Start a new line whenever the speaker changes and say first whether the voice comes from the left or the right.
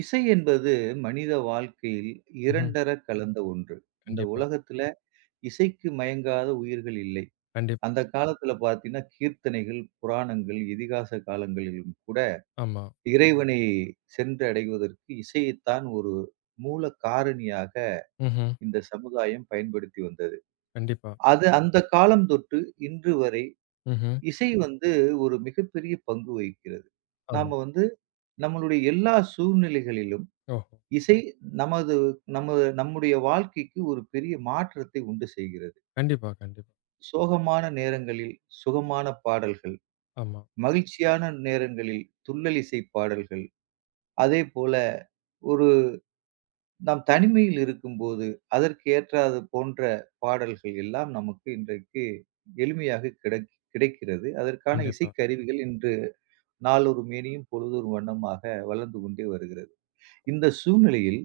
right: இசை என்பது மனித வாழ்க்கையில்
left: ம்ஹ்ம்.
right: இரண்டற கலந்த ஒன்று. இந்த
left: கண்டிப்பா,
right: உலகத்துல இசைக்கு மயங்காத உயிர்கள் இல்லை.
left: கண்டிப்பா.
right: அந்த காலத்துல பார்த்தீங்கன்னா, கீர்த்தனைகள், புராணங்கள், இதிகாச காலங்களிலும் கூட
left: ஆமா.
right: இறைவனை சென்றடைவதற்கு இசையைத்தான் ஒரு மூல காரணியாக
left: ம்ஹ்ம்.
right: இந்த சமுதாயம் பயன்படுத்தி வந்தது.
left: கண்டிப்பா.
right: அது அந்த காலம் தொட்டு இன்று வரை
left: ம்ஹ்ம்.
right: இசை ஒரு மிகப்பெரிய பங்கு வகிக்கிறது.
left: ஆமா.
right: நாம நம்மளுடைய எல்லா சூழ்நிலைகளிலும்
left: ஓஹோ!
right: இசை நமது நம்ம நம்முடைய வாழ்க்கைக்கு ஒரு பெரிய மாற்றத்தை உண்டு செய்கிறது.
left: கண்டிப்பா, கண்டிப்பா.
right: சோகமான நேரங்களில் சுகமான பாடல்கள்,
left: ஆமா.
right: மகிழ்ச்சியான நேரங்களில் துள்ளல் இசை பாடல்கள், அதேபோல ஒரு நாம் தனிமையில் இருக்கும்போது அதற்கு ஏற்றாது போன்ற பாடல்கள் எல்லாம் நமக்கு இன்றைக்கு எளிமையாக கிடைக்கிறது. அதற்கான
left: கண்டிப்பா.
right: இசைக்கருவிகள் இன்று நாளொரு மேனியும் பொழுதொரு வண்ணமாக வளர்ந்து கொண்டே வருகிறது. இந்த சூழ்நிலையில்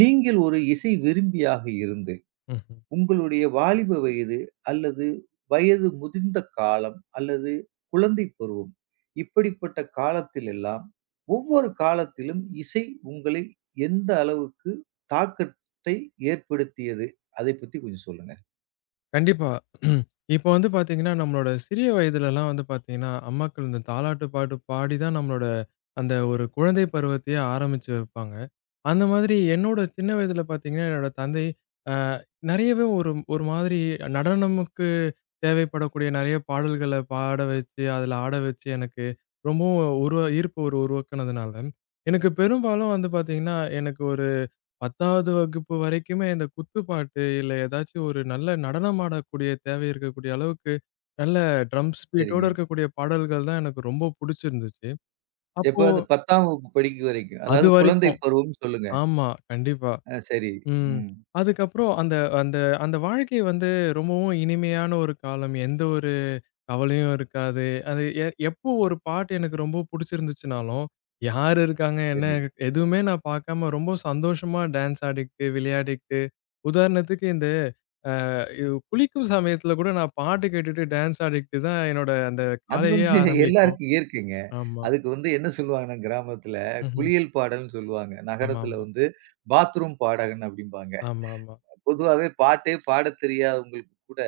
right: நீங்கள் ஒரு இசை விரும்பியாக இருந்து
left: ம்ஹ்ம்.
right: உங்களுடைய வாலிப வயது அல்லது வயது முதிர்ந்த காலம் அல்லது குழந்தை பருவம் இப்படிப்பட்ட காலத்தில் எல்லாம் ஒவ்வொரு காலத்திலும் இசை உங்களை எந்த அளவுக்கு தாக்கத்தை ஏற்படுத்தியது அதை பத்தி கொஞ்சம் சொல்லுங்க.
left: கண்டிப்பா. இப்ப வந்து பாத்தீங்கன்னா, நம்மளோட சிறிய வயதுலலாம் வந்து பாத்தீங்கன்னா, அம்மாக்கள் இந்த தாலாட்டு பாட்டு பாடி தான் நம்மளோட அந்த ஒரு குழந்தை பருவத்தையே ஆரம்பிச்சு வைப்பாங்க. அந்த மாதிரி என்னோட சின்ன வயதில பார்த்தீங்கன்னா, என்னோட தந்தை அ நெறையவே ஒரு ஒரு மாதிரி நடனமுக்கு தேவைப்படக்கூடிய நெறைய பாடல்கள பாட வச்சு, அதில ஆட வச்சு எனக்கு ரொம்பவும் உருவ ஈர்ப்பு ஒரு உருவாக்குனதுனால, எனக்கு பெரும்பாலும் வந்து பார்த்தீங்கன்னா, எனக்கு ஒரு 10வது வகுப்பு வரைக்குமே இந்த குத்துப்பாட்டு, இல்ல ஏதாச்சும் ஒரு நல்ல நடனம் ஆடக்கூடிய தேவை இருக்கக்கூடிய அளவுக்கு, நல்ல ட்ரம் பீட்டோட
right: சரிங்க.
left: இருக்கக்கூடிய பாடல்கள் தான் எனக்கு ரொம்ப புடிச்சிருந்துச்சு. அப்போ
right: எப்ப அந்த 10ஆம் வகுப்பு படிக்கும் வரைக்கும். அதாவது குழந்தை
left: அதுவரைக்கும்
right: பருவம்னு சொல்லுங்க.
left: ஆமா, கண்டிப்பா.
right: சரி.
left: ம்.
right: ம்.
left: அதுக்கப்புறம் அந்த அந்த அந்த வாழ்க்கை வந்து ரொம்பவும் இனிமையான ஒரு காலம். எந்த ஒரு கவலையும் இருக்காது. அது எப்போ ஒரு பாட்டு எனக்கு ரொம்ப புடிச்சிருந்துச்சுனாலும், யார் இருக்காங்க? என்ன?
right: சரி.
left: எதுவுமே நான் பார்க்காம ரொம்ப சந்தோஷமா டான்ஸ் ஆடிக்கிட்டு, விளையாடிக்கிட்டு உதாரணத்துக்கு இந்த குளிக்கும் சமயத்துல கூட நான் பாட்டு கேட்டுட்டு டான்ஸ் ஆடிக்கிட்டு தான் என்னோட அந்த
right: அது
left: காலையே ஆரம்பிக்கும்.
right: எல்லாருக்கும் இயற்கைங்க.
left: ஆமா.
right: அதுக்கு என்ன சொல்லுவாங்கன்னா, கிராமத்துல
left: ம்ஹ்ம்.
right: குளியல் பாடல்ன்னு சொல்லுவாங்க. நகரத்துல
left: ஆமாமா.
right: பாத்ரூம் பாடகன் அப்டிம்பாங்க.
left: ஆமாமா.
right: பொதுவாவே பாட்டே பாடத் தெரியாதவங்களுக்கு கூட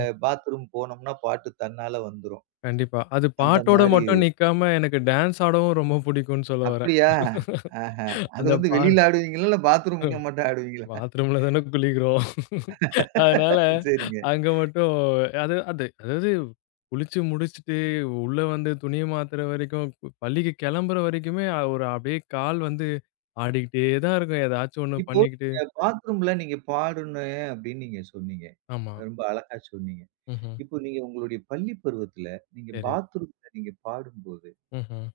right: பாத்ரூம் போனோம்னா பாட்டு தன்னால வந்துரும்.
left: கண்டிப்பா. அது
right: அந்த
left: பாட்டோட
right: மாரி
left: மட்டும் நிக்காம, எனக்கு டான்ஸ் ஆடவும் ரொம்ப புடிக்கும்னு சொல்ல வரேன்.
right: அப்டியா? ஆஹா. அது
left: அந்த பா
right: வெளியில ஆடுவீங்களா? இல்ல பாத்ரூமுக்குள்ள மட்டும் ஆடுவீங்களா?
left: பாத்ரூம்ல தானே குளிக்கிறோம். அதனால
right: சரிங்க.
left: அங்க மட்டும் அது அது அதாவது குளிச்சு முடிச்சுட்டு, உள்ள வந்து துணிய மாத்துற வரைக்கும், பள்ளிக்கு கெளம்புற வரைக்குமே ஒரு அப்படியே கால் வந்து ஆடிக்கிட்டே தான் இருக்கும். ஏதாச்சும் ஒண்ணு
right: இப்போ
left: பண்ணிக்கிட்டு.
right: பாத்ரூம்ல நீங்க பாடுனேன் அப்டின்னு நீங்க சொன்னீங்க.
left: ஆமா.
right: ரொம்ப அழகா சொன்னீங்க.
left: ம்ஹ்ம்.
right: இப்போ நீங்க உங்களுடைய பள்ளி பருவத்துல நீங்க
left: சரி.
right: பாத்ரூம்ல நீங்க பாடும்போது
left: ம்ஹ்ம்.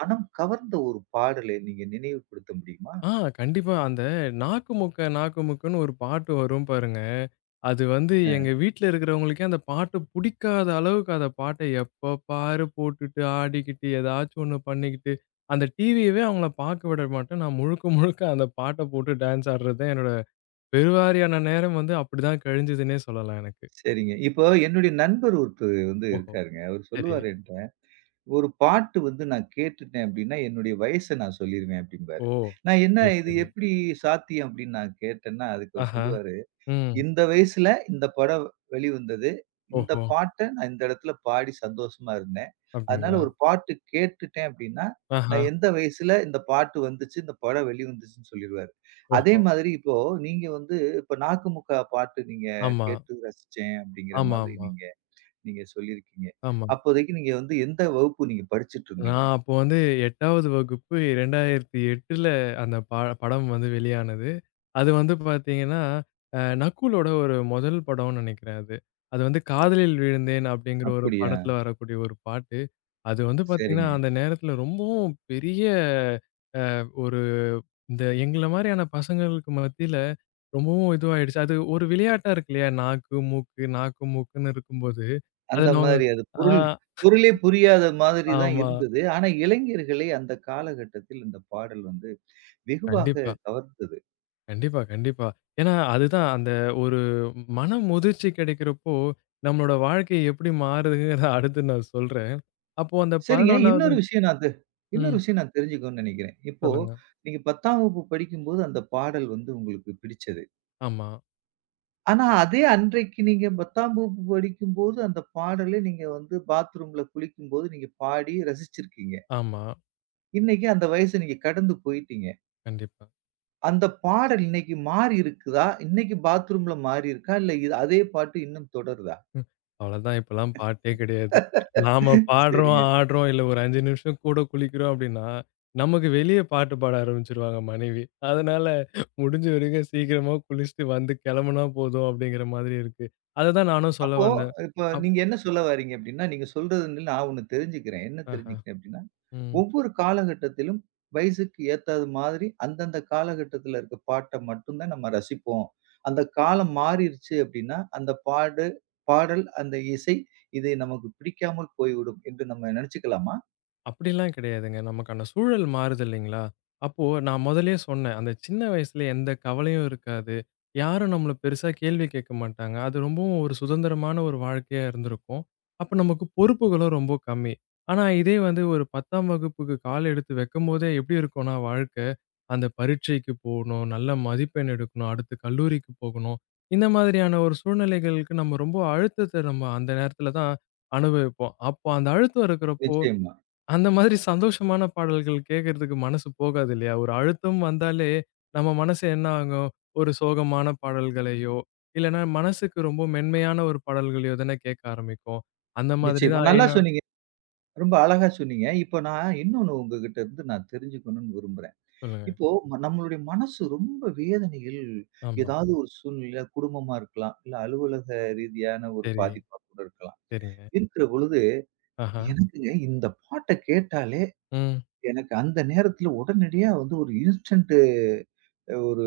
right: மனம் கவர்ந்த ஒரு பாடலை நீங்க நினைவுபடுத்த முடியுமா?
left: ஆ கண்டிப்பா. அந்த நாக்கு முக்க நாக்கு முக்குன்னு ஒரு பாட்டு வரும் பாருங்க. அது வந்து எங்க வீட்ல இருக்கிறவங்களுக்கே அந்த பாட்டு புடிக்காத அளவுக்கு அந்த பாட்ட எப்ப பாரு போட்டுட்டு, ஆடிக்கிட்டு, ஏதாச்சும் ஒண்ணு பண்ணிக்கிட்டு, அந்த டிவியவே அவங்கள பார்க்க விட மாட்டேன். நான் முழுக்க முழுக்க அந்த பாட்ட போட்டு டான்ஸ் ஆடுறது தான் என்னோட பெருவாரியான நேரம் வந்து அப்படிதான் கழிஞ்சதுன்னே சொல்லலாம் எனக்கு.
right: சரிங்க. இப்போ என்னுடைய நண்பர் ஒருத்தர்
left: ஓஹோ!
right: இருக்காருங்க. அவரு
left: சரி.
right: சொல்லுவாரு என்ட்ட, "ஒரு பாட்டு நான் கேட்டுட்டேன் அப்டின்னா, என்னுடைய வயச நான் சொல்லிருவேன்" அப்டிம்பாரு.
left: ஓ!
right: நான் "என்ன
left: சரி,
right: இது
left: சரி.
right: எப்டி சாத்தியம்?" அப்டின்னு நான் கேட்டேன்னா, அதுக்கு அவரு
left: ஆஹா.
right: சொல்லுவாரு,
left: ம்.
right: இந்த வயசுல இந்த படம் வெளிவந்தது. இந்த
left: ஓஹோ!
right: பாட்ட நான் இந்த இடத்துல பாடி சந்தோஷமா இருந்தேன். அதனால
left: அப்படிங்களா?
right: ஒரு பாட்டு கேட்டுட்டேன் அப்டின்னா,
left: ஆஹா.
right: நான் எந்த வயசுல இந்த பாட்டு வந்துச்சு, இந்த படம் வெளிவந்துச்சுன்னு சொல்லிருவாரு. அதே
left: ஓஹோ!
right: மாதிரி இப்போ நீங்க இப்ப "நாக்குமுக்கா" பாட்டு நீங்க
left: ஆமா.
right: கேட்டு ரசிச்சேன் அப்டிங்கிற மாதிரி
left: ஆமாமா.
right: நீங்க நீங்க சொல்லியிருக்கீங்க.
left: ஆமா. ஆமா
right: அப்போதைக்கு நீங்க எந்த வகுப்பு நீங்க படிச்சுட்டு இருந்தீங்க?
left: நான் அப்போ வந்து 8வது வகுப்பு 2008ல அந்த ப படம் வந்து வெளியானது. அது வந்து பார்த்தீங்கன்னா, நக்குலோட ஒரு முதல் படம்னு நினைக்கிறேன் அது. அது வந்து காதலில் விழுந்தேன் அப்படிங்கிற ஒரு
right: அப்படியா?
left: படத்துல வரக்கூடிய ஒரு பாட்டு. அது வந்து பார்த்தீங்கன்னா,
right: சரிங்க.
left: அந்த நேரத்துல ரொம்பவும் பெரிய ஒரு இந்த எங்கள மாரியான பசங்களுக்கு மத்தியில ரொம்பவும் இதுவாயிடுச்சு. அது ஒரு விளையாட்டா இருக்கு இல்லையா? நாக்கு, மூக்கு, நாக்கு, மூக்குன்னு இருக்கும்போது, அது
right: அந்த
left: நாங்க
right: மாதிரி அது
left: ஆ
right: பொருளே புரியாத மாதிரி தான்
left: ஆமா.
right: இருந்தது. ஆனா, இளைஞர்களை அந்த காலகட்டத்தில் அந்த பாடல் வெகுவாக
left: கண்டிப்பா.
right: கவர்ந்தது.
left: கண்டிப்பா, கண்டிப்பா. ஏன்னா, அதுதான் அந்த ஒரு மன முதிர்ச்சி கிடைக்கிறப்போ, நம்மளோட வாழ்க்கை எப்படி மாறுதுங்கிறத அடுத்து நான் சொல்றேன். அப்போ அந்த
right: சரிங்க.
left: 11வது
right: இன்னொரு
left: ம்.
right: விஷயம் நான் தெரிஞ்சுக்கணும்னு நெனைக்கிறேன். இப்போ
left: சொல்லுங்க.
right: நீங்க 10ஆம் வகுப்பு படிக்கும்போது அந்த பாடல் உங்களுக்கு பிடிச்சது.
left: ஆமா,
right: ஆனா, அதே அன்றைக்கு நீங்க 10ஆம் வகுப்பு படிக்கும்போது அந்த பாடலை நீங்க பாத்ரூம்ல குளிக்கும்போது நீங்க பாடி ரசிச்சிருக்கீங்க.
left: ஆமா.
right: இன்னைக்கு அந்த வயச நீங்க கடந்து போயிட்டீங்க.
left: கண்டிப்பா.
right: அந்த பாடல் இன்னைக்கு மாறி இருக்குதா? இன்னைக்கு பாத்ரூம்ல மாறி இருக்கா? இல்ல இது அதே பாட்டு இன்னும் தொடருதா?
left: ம். அவ்வளதான் இப்பலாம் பாட்டே கிடையாது. நாம பாடுறோம்,
right: சரிங்க.
left: ஆடுறோம் இல்ல ஒரு 5 நிமிஷம் கூட குளிக்கிறோம் அப்படின்னா, நமக்கு வெளிய பாட்டு பாட ஆரம்பிச்சுருவாங்க மனைவி. அதனால முடிஞ்ச வரைக்கும் சீக்கிரமா குளிச்சுட்டு வந்து கிளம்புனா போதும் அப்படிங்கிற மாதிரி இருக்கு. அததான் நானும் சொல்ல
right: அப்போ
left: வந்தேன்.
right: இப்ப
left: அப்
right: நீங்க என்ன சொல்ல வாரீங்க அப்டின்னா, நீங்க சொல்றதுல நான் ஒண்ணு தெரிஞ்சுக்கிறேன். என்ன
left: ஆஹா.
right: தெரிஞ்சுக்கிறேன் அப்டின்னா,
left: ம்.
right: ஒவ்வொரு காலகட்டத்திலும் வயசுக்கு ஏத்தாது மாதிரி அந்தந்த காலகட்டத்தில இருக்க பாட்ட மட்டும் தான் நம்ம ரசிப்போம். அந்த காலம் மாறிருச்சு அப்டின்னா, அந்த பாடல், அந்த இசை இது நமக்கு பிடிக்காமல் போய்விடும் என்று நம்ம நெனச்சுக்கலாமா?
left: அப்படிலாம் கிடையாதுங்க. நமக்கான சூழல் மாறுது இல்லைங்களா? அப்போ நான் முதல்லயே சொன்னேன். அந்த சின்ன வயசுல எந்த கவலையும் இருக்காது. யாரும் நம்மள பெருசா கேள்வி கேட்க மாட்டாங்க. அது ரொம்பவும் ஒரு சுதந்திரமான ஒரு வாழ்க்கையா இருந்திருக்கும். அப்ப நமக்கு பொறுப்புகளும் ரொம்ப கம்மி. ஆனா இதே வந்து ஒரு 10ஆம் வகுப்புக்கு கால் எடுத்து வைக்கும்போதே எப்படி இருக்கும்னா வாழ்க்கை, அந்த பரீட்சைக்கு போணும், நல்ல மதிப்பெண் எடுக்கணும், அடுத்து கல்லூரிக்கு போகணும். இந்த மாதிரியான ஒரு சூழ்நிலைகளுக்கு நம்ம ரொம்ப அழுத்தத்த நம்ம அந்த நேரத்துல தான் அனுபவிப்போம். அப்போ அந்த அழுத்தம் இருக்கிறப்போ
right: நிச்சயமா,
left: அந்த மாதிரி சந்தோஷமான பாடல்கள் கேட்கறதுக்கு மனசு போகாது இல்லையா? ஒரு அழுத்தம் வந்தாலே, நம்ம மனசு என்ன ஆகும்? ஒரு சோகமான பாடல்களையோ, இல்லன்னா மனசுக்கு ரொம்ப மென்மையான ஒரு பாடல்களையோ தானே கேட்க ஆரம்பிக்கும். அந்த மாதிரி
right: நிச்சயமா.
left: தான்
right: நல்லா
left: ஏன்னா
right: சொன்னீங்க. ரொம்ப அழகா சொன்னீங்க. இப்போ நான் இன்னொன்னு உங்ககிட்ட இருந்து நான் தெரிஞ்சுக்கணும்னு விரும்புறேன்.
left: சொல்லுங்க.
right: இப்போ நம்மளுடைய மனசு ரொம்ப வேதனையில்
left: ஆமா.
right: ஏதாவது ஒரு சூழ்நிலையில குடும்பமா இருக்கலாம், இல்ல அலுவலக ரீதியான ஒரு
left: சரி,
right: பாதிப்பா கூட இருக்கலாம்.
left: சரிங்க.
right: இருக்கிற பொழுது
left: ஆஹா.
right: எனக்குங்க இந்த பாட்ட கேட்டாலே
left: ம்.
right: எனக்கு அந்த நேரத்துல உடனடியா ஒரு இன்ஸ்டன்ட் ஒரு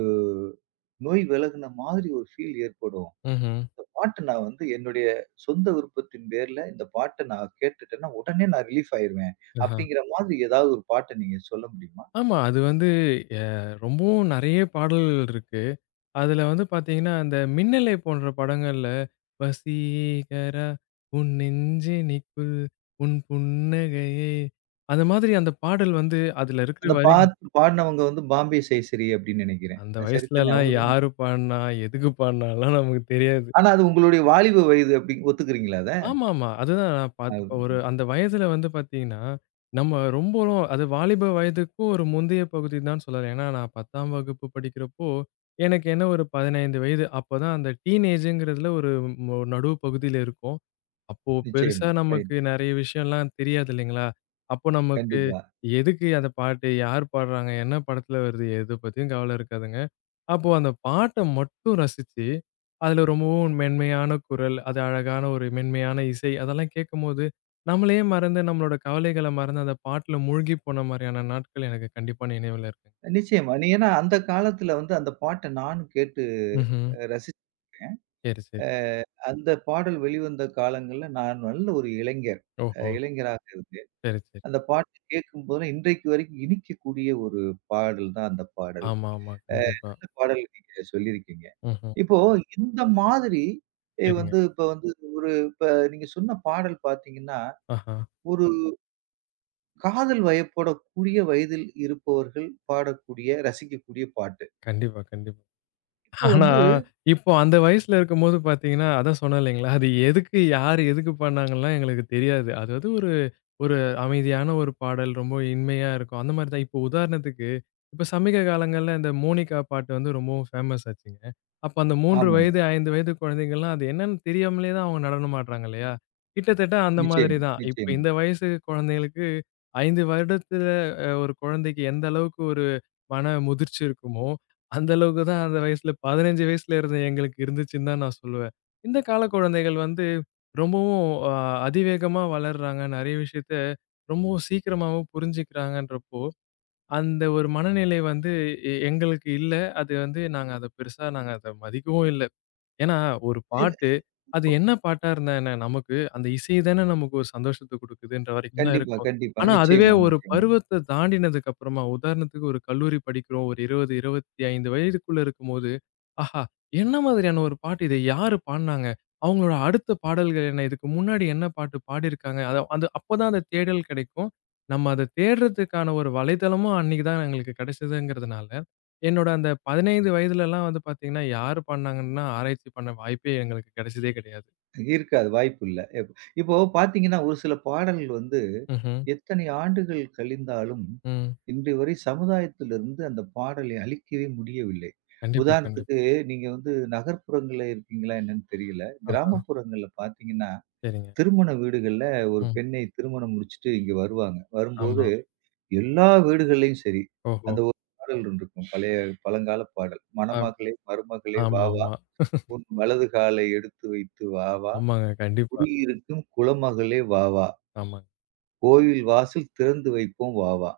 right: நோய் விலகுன மாதிரி ஒரு ஃபீல் ஏற்படும்.
left: ம்ஹ்ம்.
right: இந்த பாட்டு நான் என்னுடைய சொந்த விருப்பத்தின் பேர்ல இந்த பாட்ட நான் கேட்டுட்டேன்னா, உடனே நான் ரிலீஃப் ஆயிருவேன்.
left: ஆஹா.
right: அப்படிங்கிற மாதிரி ஏதாவது ஒரு பாட்ட நீங்க சொல்ல முடியுமா?
left: ஆமா. அது வந்து எ ரொம்பவும் நெறைய பாடல்கள் இருக்கு. அதுல வந்து பாத்தீங்கன்னா, அந்த "மின்னலை" போன்ற படங்கள்ல, "வசீகரா உன் நெஞ்சினிக்குள் உன் புன்னகையை" அந்த மாதிரி அந்த பாடல் வந்து அதுல இருக்கிற
right: அந்த
left: வரிகள்
right: பாட்டு பாடுனவங்க பாம்பே சேசரி அப்படின்னு நினைக்கிறேன்.
left: அந்த
right: அது சரிதானே?
left: வயசுலலாம்
right: அவங்க தானே?
left: யாரு பாடுனா? எதுக்கு பாடுனான்லாம் நமக்கு தெரியாது.
right: ஆனா அது உங்களுடைய வாலிப வயது அப்படி ஒத்துக்கிறீங்களா அத?
left: ஆமாமா. அதுதான் நான்
right: அது
left: பார்த்தப்ப ஒரு அந்த வயதுல வந்து பாத்தீங்கன்னா, நம்ம ரொம்பவும் அது வாலிப வயதுக்கும் ஒரு முந்தைய பகுதி தான் சொல்லலாம். ஏன்னா, நான் 10ஆம் வகுப்பு படிக்கிறப்போ, எனக்கு என்ன ஒரு 15 வயது. அப்பதான் அந்த டீனேஜ்ங்கிறதுல ஒரு நடுவு பகுதியில இருக்கும். அப்போ பெருசா
right: நிச்சயமா. ரைட்.
left: நமக்கு நெறைய விஷயம்லாம் தெரியாது இல்லைங்களா? அப்போ நமக்கு
right: கண்டிப்பா.
left: எதுக்கு அந்த பாட்டு? யார் பாடுறாங்க? என்ன படத்துல வருது? எத பத்தியும் கவல இருக்காதுங்க. அப்போ அந்த பாட்ட மட்டும் ரசிச்சு, அதுல ரொம்பவும் மென்மையான குரல், அது அழகான ஒரு மென்மையான இசை அதெல்லாம் கேட்கும்போது, நம்மளையே மறந்து நம்மளோட கவலைகள மறந்து அந்த பாட்டுல மூழ்கி போன மாரியான நாட்கள் எனக்கு கண்டிப்பா நினைவுல இருக்குங்க.
right: நிச்சயமா. நீ ஏன்னா அந்த காலத்துல அந்த பாட்ட நானும் கேட்டு
left: ம்ஹ்ம்.
right: ரசிச்சிருக்கேன்.
left: சரி, சரி.
right: அந்த பாடல் வெளிவந்த காலங்கள்ல நான் நல்ல ஒரு இளைஞர்.
left: ஓஹோ!
right: இளைஞராக இருந்தேன்.
left: சரி, சரி.
right: அந்த பாட்டு கேட்கும்போது இன்றைக்கு வரைக்கும் இனிக்கக்கூடிய ஒரு பாடல் தான் அந்த பாடல்.
left: ஆமா, ஆமா.
right: அ
left: கண்டிப்பா.
right: நல்ல பாடல் நீங்க சொல்லியிருக்கீங்க.
left: ம்ஹ்ம்.
right: இப்போ இந்த மாதிரி எ
left: சரிங்க.
right: வந்து இப்ப வந்து ஒரு இப்ப நீங்க சொன்ன பாடல் பார்த்தீங்கன்னா,
left: ஆஹா.
right: ஒரு காதல் வயப்போட கூடிய வயதில் இருப்பவர்கள் பாடக்கூடிய, ரசிக்கக்கூடிய பாட்டு.
left: கண்டிப்பா, கண்டிப்பா.
right: இப்போ
left: ஆனா,
right: வந்து
left: இப்போ அந்த வயசுல இருக்கும்போது பார்த்தீங்கன்னா, அதான் சொன்னேன் இல்லைங்களா? அது எதுக்கு, யார் எதுக்கு பண்ணாங்கலாம் எங்களுக்கு தெரியாது. அதாவது ஒரு ஒரு அமைதியான ஒரு பாடல், ரொம்ப இனிமையா இருக்கும். அந்த மாரி தான். இப்போ உதாரணத்துக்கு, இப்ப சமீக காலங்கள்ல இந்த மோனிகா பாட்டு வந்து ரொம்பவும் ஃபேமஸ் ஆச்சுங்க. அப்ப அந்த 3
right: ஆமாங்க.
left: வயது, 5 வயது குழந்தைங்கள்லாம் அது என்னன்னு தெரியாமலே தான் அவங்க நடனம் ஆடுறாங்க இல்லையா? கிட்டத்தட்ட அந்த மாதிரி
right: நிச்சயமா,
left: தான். இப்ப
right: நிச்சயமா.
left: இந்த வயசு குழந்தைகளுக்கு 5 வருடத்துல ஒரு குழந்தைக்கு எந்த அளவுக்கு ஒரு மன முதிர்ச்சி இருக்குமோ, அந்த அளவுக்கு தான் அந்த வயசுல 15 வயசுல இருந்த எங்களுக்கு இருந்துச்சுன்னு தான் நான் சொல்லுவேன். இந்த கால குழந்தைகள் வந்து ரொம்பவும் அதிவேகமா வளர்றாங்க. நெறைய விஷயத்த ரொம்பவும் சீக்கிரமாவும் புரிஞ்சுக்கிறாங்கன்றப்போ, அந்த ஒரு மனநிலை வந்து எங்களுக்கு இல்ல. அது வந்து நாங்க அத பெருசா நாங்க அத மதிக்கவும் இல்ல. ஏன்னா, ஒரு
right: சில
left: பாட்டு, அது என்ன பாட்டா இருந்தா என்ன? நமக்கு அந்த இசை தானே நமக்கு ஒரு சந்தோஷத்த குடுக்குதுன்ற வரைக்கும் தான்
right: கண்டிப்பா,
left: இருக்கும்.
right: கண்டிப்பா.
left: ஆனா, அதுவே
right: நிச்சயமா,
left: ஒரு
right: நிச்சயமா.
left: பருவத்த தாண்டினதுக்கு அப்புறமா, உதாரணத்துக்கு ஒரு கல்லூரி படிக்கிறோம். ஒரு 20, 25 வயதுக்குள்ள இருக்கும்போது, ஆஹா! என்ன மாதிரியான ஒரு பாட்டு? இத யாரு பாடுனாங்க? அவங்களோட அடுத்த பாடல்கள் என்ன? இதுக்கு முன்னாடி என்ன பாட்டு பாடியிருக்காங்க? அத அந்த அப்பதான் அந்த தேடல் கெடைக்கும். நம்ம அத தேடுறதுக்கான ஒரு வலைத்தளமும் அன்னைக்கு தான் எங்களுக்கு கெடைச்சதுங்கிறதுனால என்னோட அந்த 15 வயதுலலாம் வந்து பார்த்தீங்கன்னா, யாரு பண்ணாங்கன்னா ஆராய்ச்சி பண்ண வாய்ப்பே எங்களுக்கு கிடைச்சதே கிடையாது.
right: இருக்காது. வாய்ப்பில்ல. இப்போ பார்த்தீங்கன்னா, ஒரு சில பாடல்கள்
left: ம்ஹ்ம்.
right: எத்தனை ஆண்டுகள் கழிந்தாலும்,
left: ம்.
right: இன்று வரை சமுதாயத்திலிருந்து அந்த பாடலை அழிக்கவே முடியவில்லை.
left: கண்டிப்பா, கண்டிப்பா.
right: உதாரணத்துக்கு நீங்க நகர்ப்புறங்கள்ல இருக்கீங்களா என்னன்னு தெரியல.
left: ஆஹா!
right: கிராமப்புறங்கள்ல பார்த்தீங்கன்னா,
left: சரிங்க.
right: திருமண வீடுகள்ல ஒரு
left: ம்.
right: பெண்ணை திருமணம் முடிச்சுட்டு இங்க வருவாங்க. வரும்போது
left: ஆமா.
right: எல்லா வீடுகள்லயும் சரி,
left: ஓஹோ!
right: அந்த ஒரு பாடல் இருந்திருக்கும். பழைய பழங்கால பாடல்.
left: அம்
right: "மணமகளே, மருமகளே வா வா!
left: ஆமாமா.
right: உன் வலது காலை எடுத்து வைத்து வா வா!
left: ஆமாங்க. கண்டிப்பா.
right: குடியிருக்கும் குலமகளே வா வா!
left: ஆமாங்க.
right: கோயில் வாசல் திறந்து வைப்போம் வா வா!"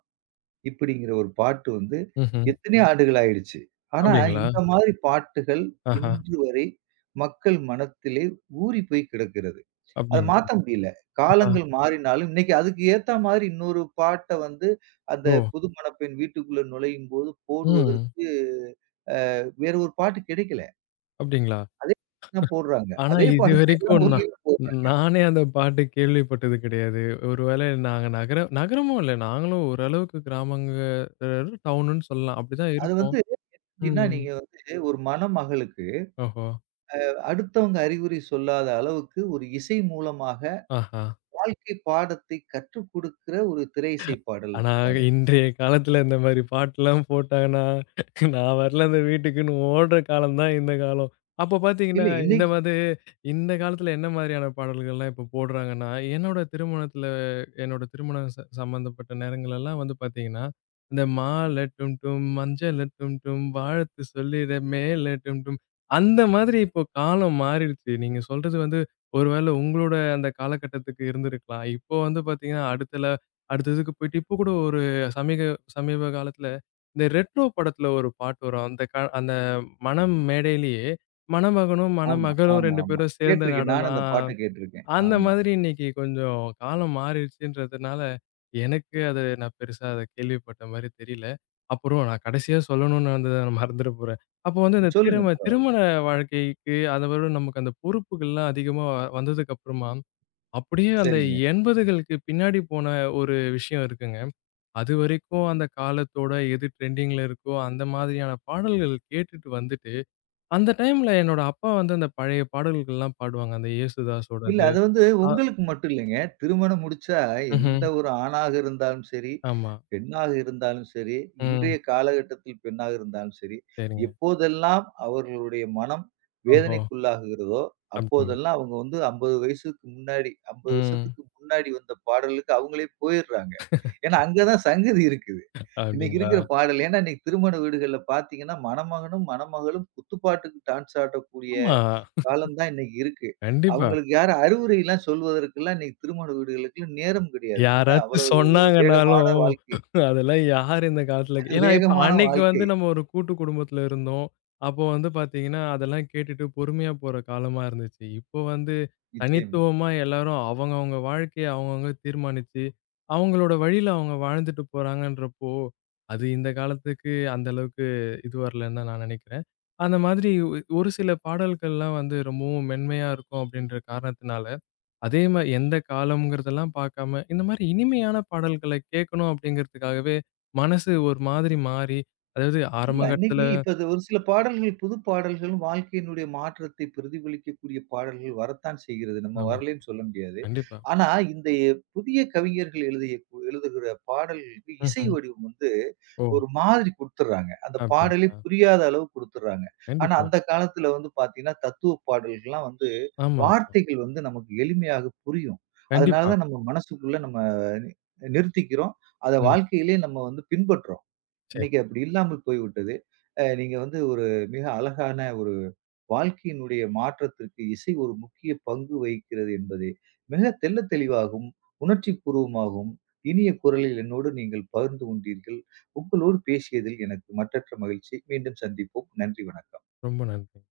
right: இப்படிங்கிற ஒரு பாட்டு வந்து
left: ம்ஹ்ம்.
right: எத்தனை ம். ஆண்டுகள் ஆயிடுச்சு. ஆனா,
left: அப்டிங்களா?
right: இந்த மாதிரி பாட்டுகள்
left: ஆஹா!
right: இன்று வரை மக்கள் மனத்திலே ஊறிப் போய் கிடக்கிறது. அத
left: அப்டிங்களா?
right: மாத்த முடியல.
left: ஆஹா!
right: காலங்கள் மாறினாலும் இன்னைக்கு அதுக்கு ஏத்தா மாதிரி இன்னொரு பாட்ட அந்த
left: ஓ!
right: புது மணப்பெண் வீட்டுக்குள்ள நுழையும்போது
left: ம்.
right: போடுவதற்கு வேற ஒரு பாட்டு கிடைக்கல.
left: அப்டிங்களா?
right: அதே பாட்டு தான் போடுறாங்க.
left: ஆனா
right: அதே பாட்டு தான் எல்லா
left: இதுவரைக்கும் நான்
right: ஊர்லயும் போடுறாங்க.
left: நானே அந்த பாட்டு கேள்விப்பட்டது கிடையாது. ஒருவேளை நாங்க நகரம் நகரமும் இல்ல. நாங்களும் ஓரளவுக்கு கிராமங்க, அ டவுனுன்னு சொல்லலாம். அப்டிதான்
right: அது
left: இருக்கோம்.
right: எப்படின்னா,
left: ம்.
right: நீங்க ஒரு மணமகளுக்கு
left: ஓஹோ!
right: அடுத்தவங்க அறிகுறி சொல்லாத அளவுக்கு ஒரு இசை மூலமாக
left: ஆஹா!
right: வாழ்க்கை பாடத்தை கற்றுக் கொடுக்கிற ஒரு திரை இசை பாடல்
left: ஆனா
right: இந்த பாடல்.
left: இன்றைய காலத்துல இந்த மாரி பாட்டுலாம் போட்டாங்கன்னா, நான் வரல அந்த வீட்டுக்குன்னு ஓடுற காலம் தான் இந்த காலம். அப்போ
right: இல்ல
left: பார்த்தீங்கன்னா, இந்த
right: இன்னைக்கு
left: மாதிரி இந்த காலத்துல என்ன மாதிரியான பாடல்கள்லாம் இப்போ போடுறாங்கன்னா, என்னோட திருமணத்துல என்னோட திருமணம் சம்மந்தப்பட்ட நேரங்கள்லாம் வந்து பார்த்தீங்கன்னா, இந்த மாலை டும் டும், மஞ்சள டும் டும், வாழ்த்து சொல்லிட மேல டும் டும். அந்த மாதிரி இப்போ காலம் மாறிடுச்சு. நீங்க சொல்றது வந்து ஒரு வேளை உங்களோட அந்த காலகட்டத்துக்கு இருந்திருக்கலாம். இப்போ வந்து பார்த்தீங்கன்னா, அடுத்த அடுத்ததுக்கு போயிட்டு இப்போ கூட ஒரு சமீக சமீப காலத்துல, இந்த ரெட்ரோ படத்துல ஒரு பாட்டு வரும். அந்த அந்த மணம் மேடையிலேயே மணமகனும்,
right: ஆமா,
left: மணமகளும்
right: ஆமா,
left: 2
right: ஆமா.
left: பேரும் சேர்ந்து
right: கேட்டிருக்கேன். நானும்
left: நடனா.
right: அந்த பாட்ட கேட்டிருக்கேன்.
left: அந்த
right: ஆமா.
left: மாதிரி இன்னைக்கு கொஞ்சம் காலம் மாறிடுச்சுன்றதுனால, எனக்கு அத நான் பெருசா அத கேள்விப்பட்ட மாரி தெரியல. அப்புறம் நான் கடைசியா சொல்லணும்னு இருந்தத நான் மறந்துட போறேன். அப்போ வந்து இந்த
right: சொல்லுங்க பரவால்ல.
left: திருமண வாழ்க்கைக்கு அதோட நமக்கு அந்த பொறுப்புகள்லாம் அதிகமா வந்ததுக்கு அப்புறமா அப்படியே அந்த
right: சரிங்க.
left: 80களுக்கு பின்னாடி போன ஒரு விஷயம் இருக்குங்க. அதுவரைக்கும் அந்த காலத்தோட எது ட்ரெண்டிங்ல இருக்கோ, அந்த மாதிரியான பாடல்கள் கேட்டுட்டு வந்துட்டு, அந்த டைம்ல என்னோட அப்பா வந்து அந்த பழைய பாடல்கள்லாம் பாடுவாங்க. அந்த
right: இல்ல.
left: ஏசுதாஸோடது.
right: அது
left: அ
right: உங்களுக்கு மட்டும் இல்லைங்க. திருமணம் முடிச்சா
left: ம்ஹ்ம்.
right: எந்த ஒரு ஆணாக இருந்தாலும் சரி,
left: ஆமா.
right: பெண்ணாக இருந்தாலும் சரி,
left: ம்.
right: இன்றைய காலகட்டத்தில் பெண்ணாக இருந்தாலும் சரி,
left: சரிங்க.
right: எப்போதெல்லாம் அவர்களுடைய மனம்
left: ஓஹோ!
right: வேதனைக்குள்ளாகுகிறதோ,
left: அப்படிங்களா?
right: அப்போதெல்லாம் அவங்க 50 வயசுக்கு முன்னாடி 50
left: ம்.
right: வருஷத்துக்கு முன்னாடி வந்த பாடலுக்கு அவங்களே போயிடுறாங்க. ஏன்னா, அங்க தான் சங்கதி இருக்குது. இன்னைக்கு
left: அப்படிங்களா?
right: இருக்கிற பாடல் ஏன்னா, இன்னைக்கு திருமண வீடுகள்ல பார்த்தீங்கன்னா, மணமகனும், மணமகளும் குத்துப்பாட்டுக்கு டான்ஸ் ஆடக்கூடிய
left: ஆமா.
right: காலம் தான் இன்னைக்கு இருக்கு.
left: கண்டிப்பா.
right: அவங்களுக்கு யாரும் அறிவுரைலாம் சொல்வதற்கெல்லாம் இன்னைக்கு திருமண வீடுகளுக்கு நேரம் கிடையாது. ஏன்னா
left: யாராச்சும்
right: அவ்வளவு ஒரு
left: சொன்னாங்கன்னாலும்,
right: வேகமான வாழ்க்கை.
left: அதெல்லாம் யார் இந்த காலத்துல ஏன்னா இப்ப
right: வேகமான
left: அன்னைக்கு
right: வாழ்க்கை.
left: வந்து நம்ம ஒரு கூட்டு குடும்பத்துல இருந்தோம். அப்போ வந்து பாத்தீங்கன்னா, அதெல்லாம் கேட்டுட்டு பொறுமையா போற காலமா இருந்துச்சு. இப்போ வந்து
right: நிச்சயமா.
left: தனித்துவமா எல்லாரும் அவங்கவங்க வாழ்க்கைய அவங்கவங்க தீர்மானிச்சு, அவங்களோட வழியில அவங்க வாழ்ந்துட்டு போறாங்கன்றப்போ, அது இந்த காலத்துக்கு அந்த அளவுக்கு இது வரலன்னு தான் நான் நெனைக்கிறேன். அந்த மாதிரி ஒரு சில பாடல்கள்லாம் வந்து ரொம்பவும் மென்மையா இருக்கும் அப்படின்ற காரணத்தினால அதே மாரி எந்த காலம்ங்கிறதெல்லாம் பார்க்காம, இந்த மாரி இனிமையான பாடல்கள கேட்கணும் அப்படிங்கிறதுக்காகவே, மனசு ஒரு மாதிரி மாறி, அதாவது
right: இல்ல
left: ஆரம்ப
right: அன்னைக்கு
left: கட்டத்துல
right: இப்ப அது ஒரு சில பாடல்கள், புது பாடல்கள் வாழ்க்கையினுடைய மாற்றத்தை பிரதிபலிக்கக்கூடிய பாடல்கள் வரத்தான் செய்கிறது. நம்ம
left: ஆமா.
right: வரலைன்னு சொல்ல முடியாது.
left: கண்டிப்பா.
right: ஆனா, இந்த புதிய கவிஞர்கள் எழுதுகிற பாடல்களுக்கு இசை
left: ம்ஹ்ம்.
right: வடிவம்
left: ஓ!
right: ஒரு மாதிரி குடுத்துர்றாங்க. அந்த பாடலே
left: அப்படிங்களா?
right: புரியாத அளவு குடுத்துர்றாங்க. ஆனா,
left: கண்டிப்பா.
right: அந்த காலத்துல பாத்தீங்கன்னா, தத்துவ பாடல்கள்லாம்
left: ஆமா, ஆமா.
right: வார்த்தைகள் நமக்கு எளிமையாக புரியும். அதனால
left: கண்டிப்பா.
right: தான் நம்ம மனசுக்குள்ள நம்ம நி- நிறுத்திக்கிறோம். அத
left: ம்.
right: வாழ்க்கையிலே நம்ம பின்பற்றோம்.
left: சரி.
right: இன்னைக்கு அப்படி இல்லாமல் போய்விட்டது. நீங்க ஒரு மிக அழகான ஒரு வாழ்க்கையினுடைய மாற்றத்திற்கு இசை ஒரு முக்கிய பங்கு வகிக்கிறது என்பதை மிக தெள்ளத் தெளிவாகவும், உணர்ச்சிப்பூர்வமாகவும், இனிய குரலில் என்னோடு நீங்கள் பகிர்ந்து கொண்டீர்கள். உங்களோடு பேசியதில் எனக்கு மற்றற்ற மகிழ்ச்சி. மீண்டும் சந்திப்போம். நன்றி, வணக்கம்.
left: ரொம்ப நன்றி.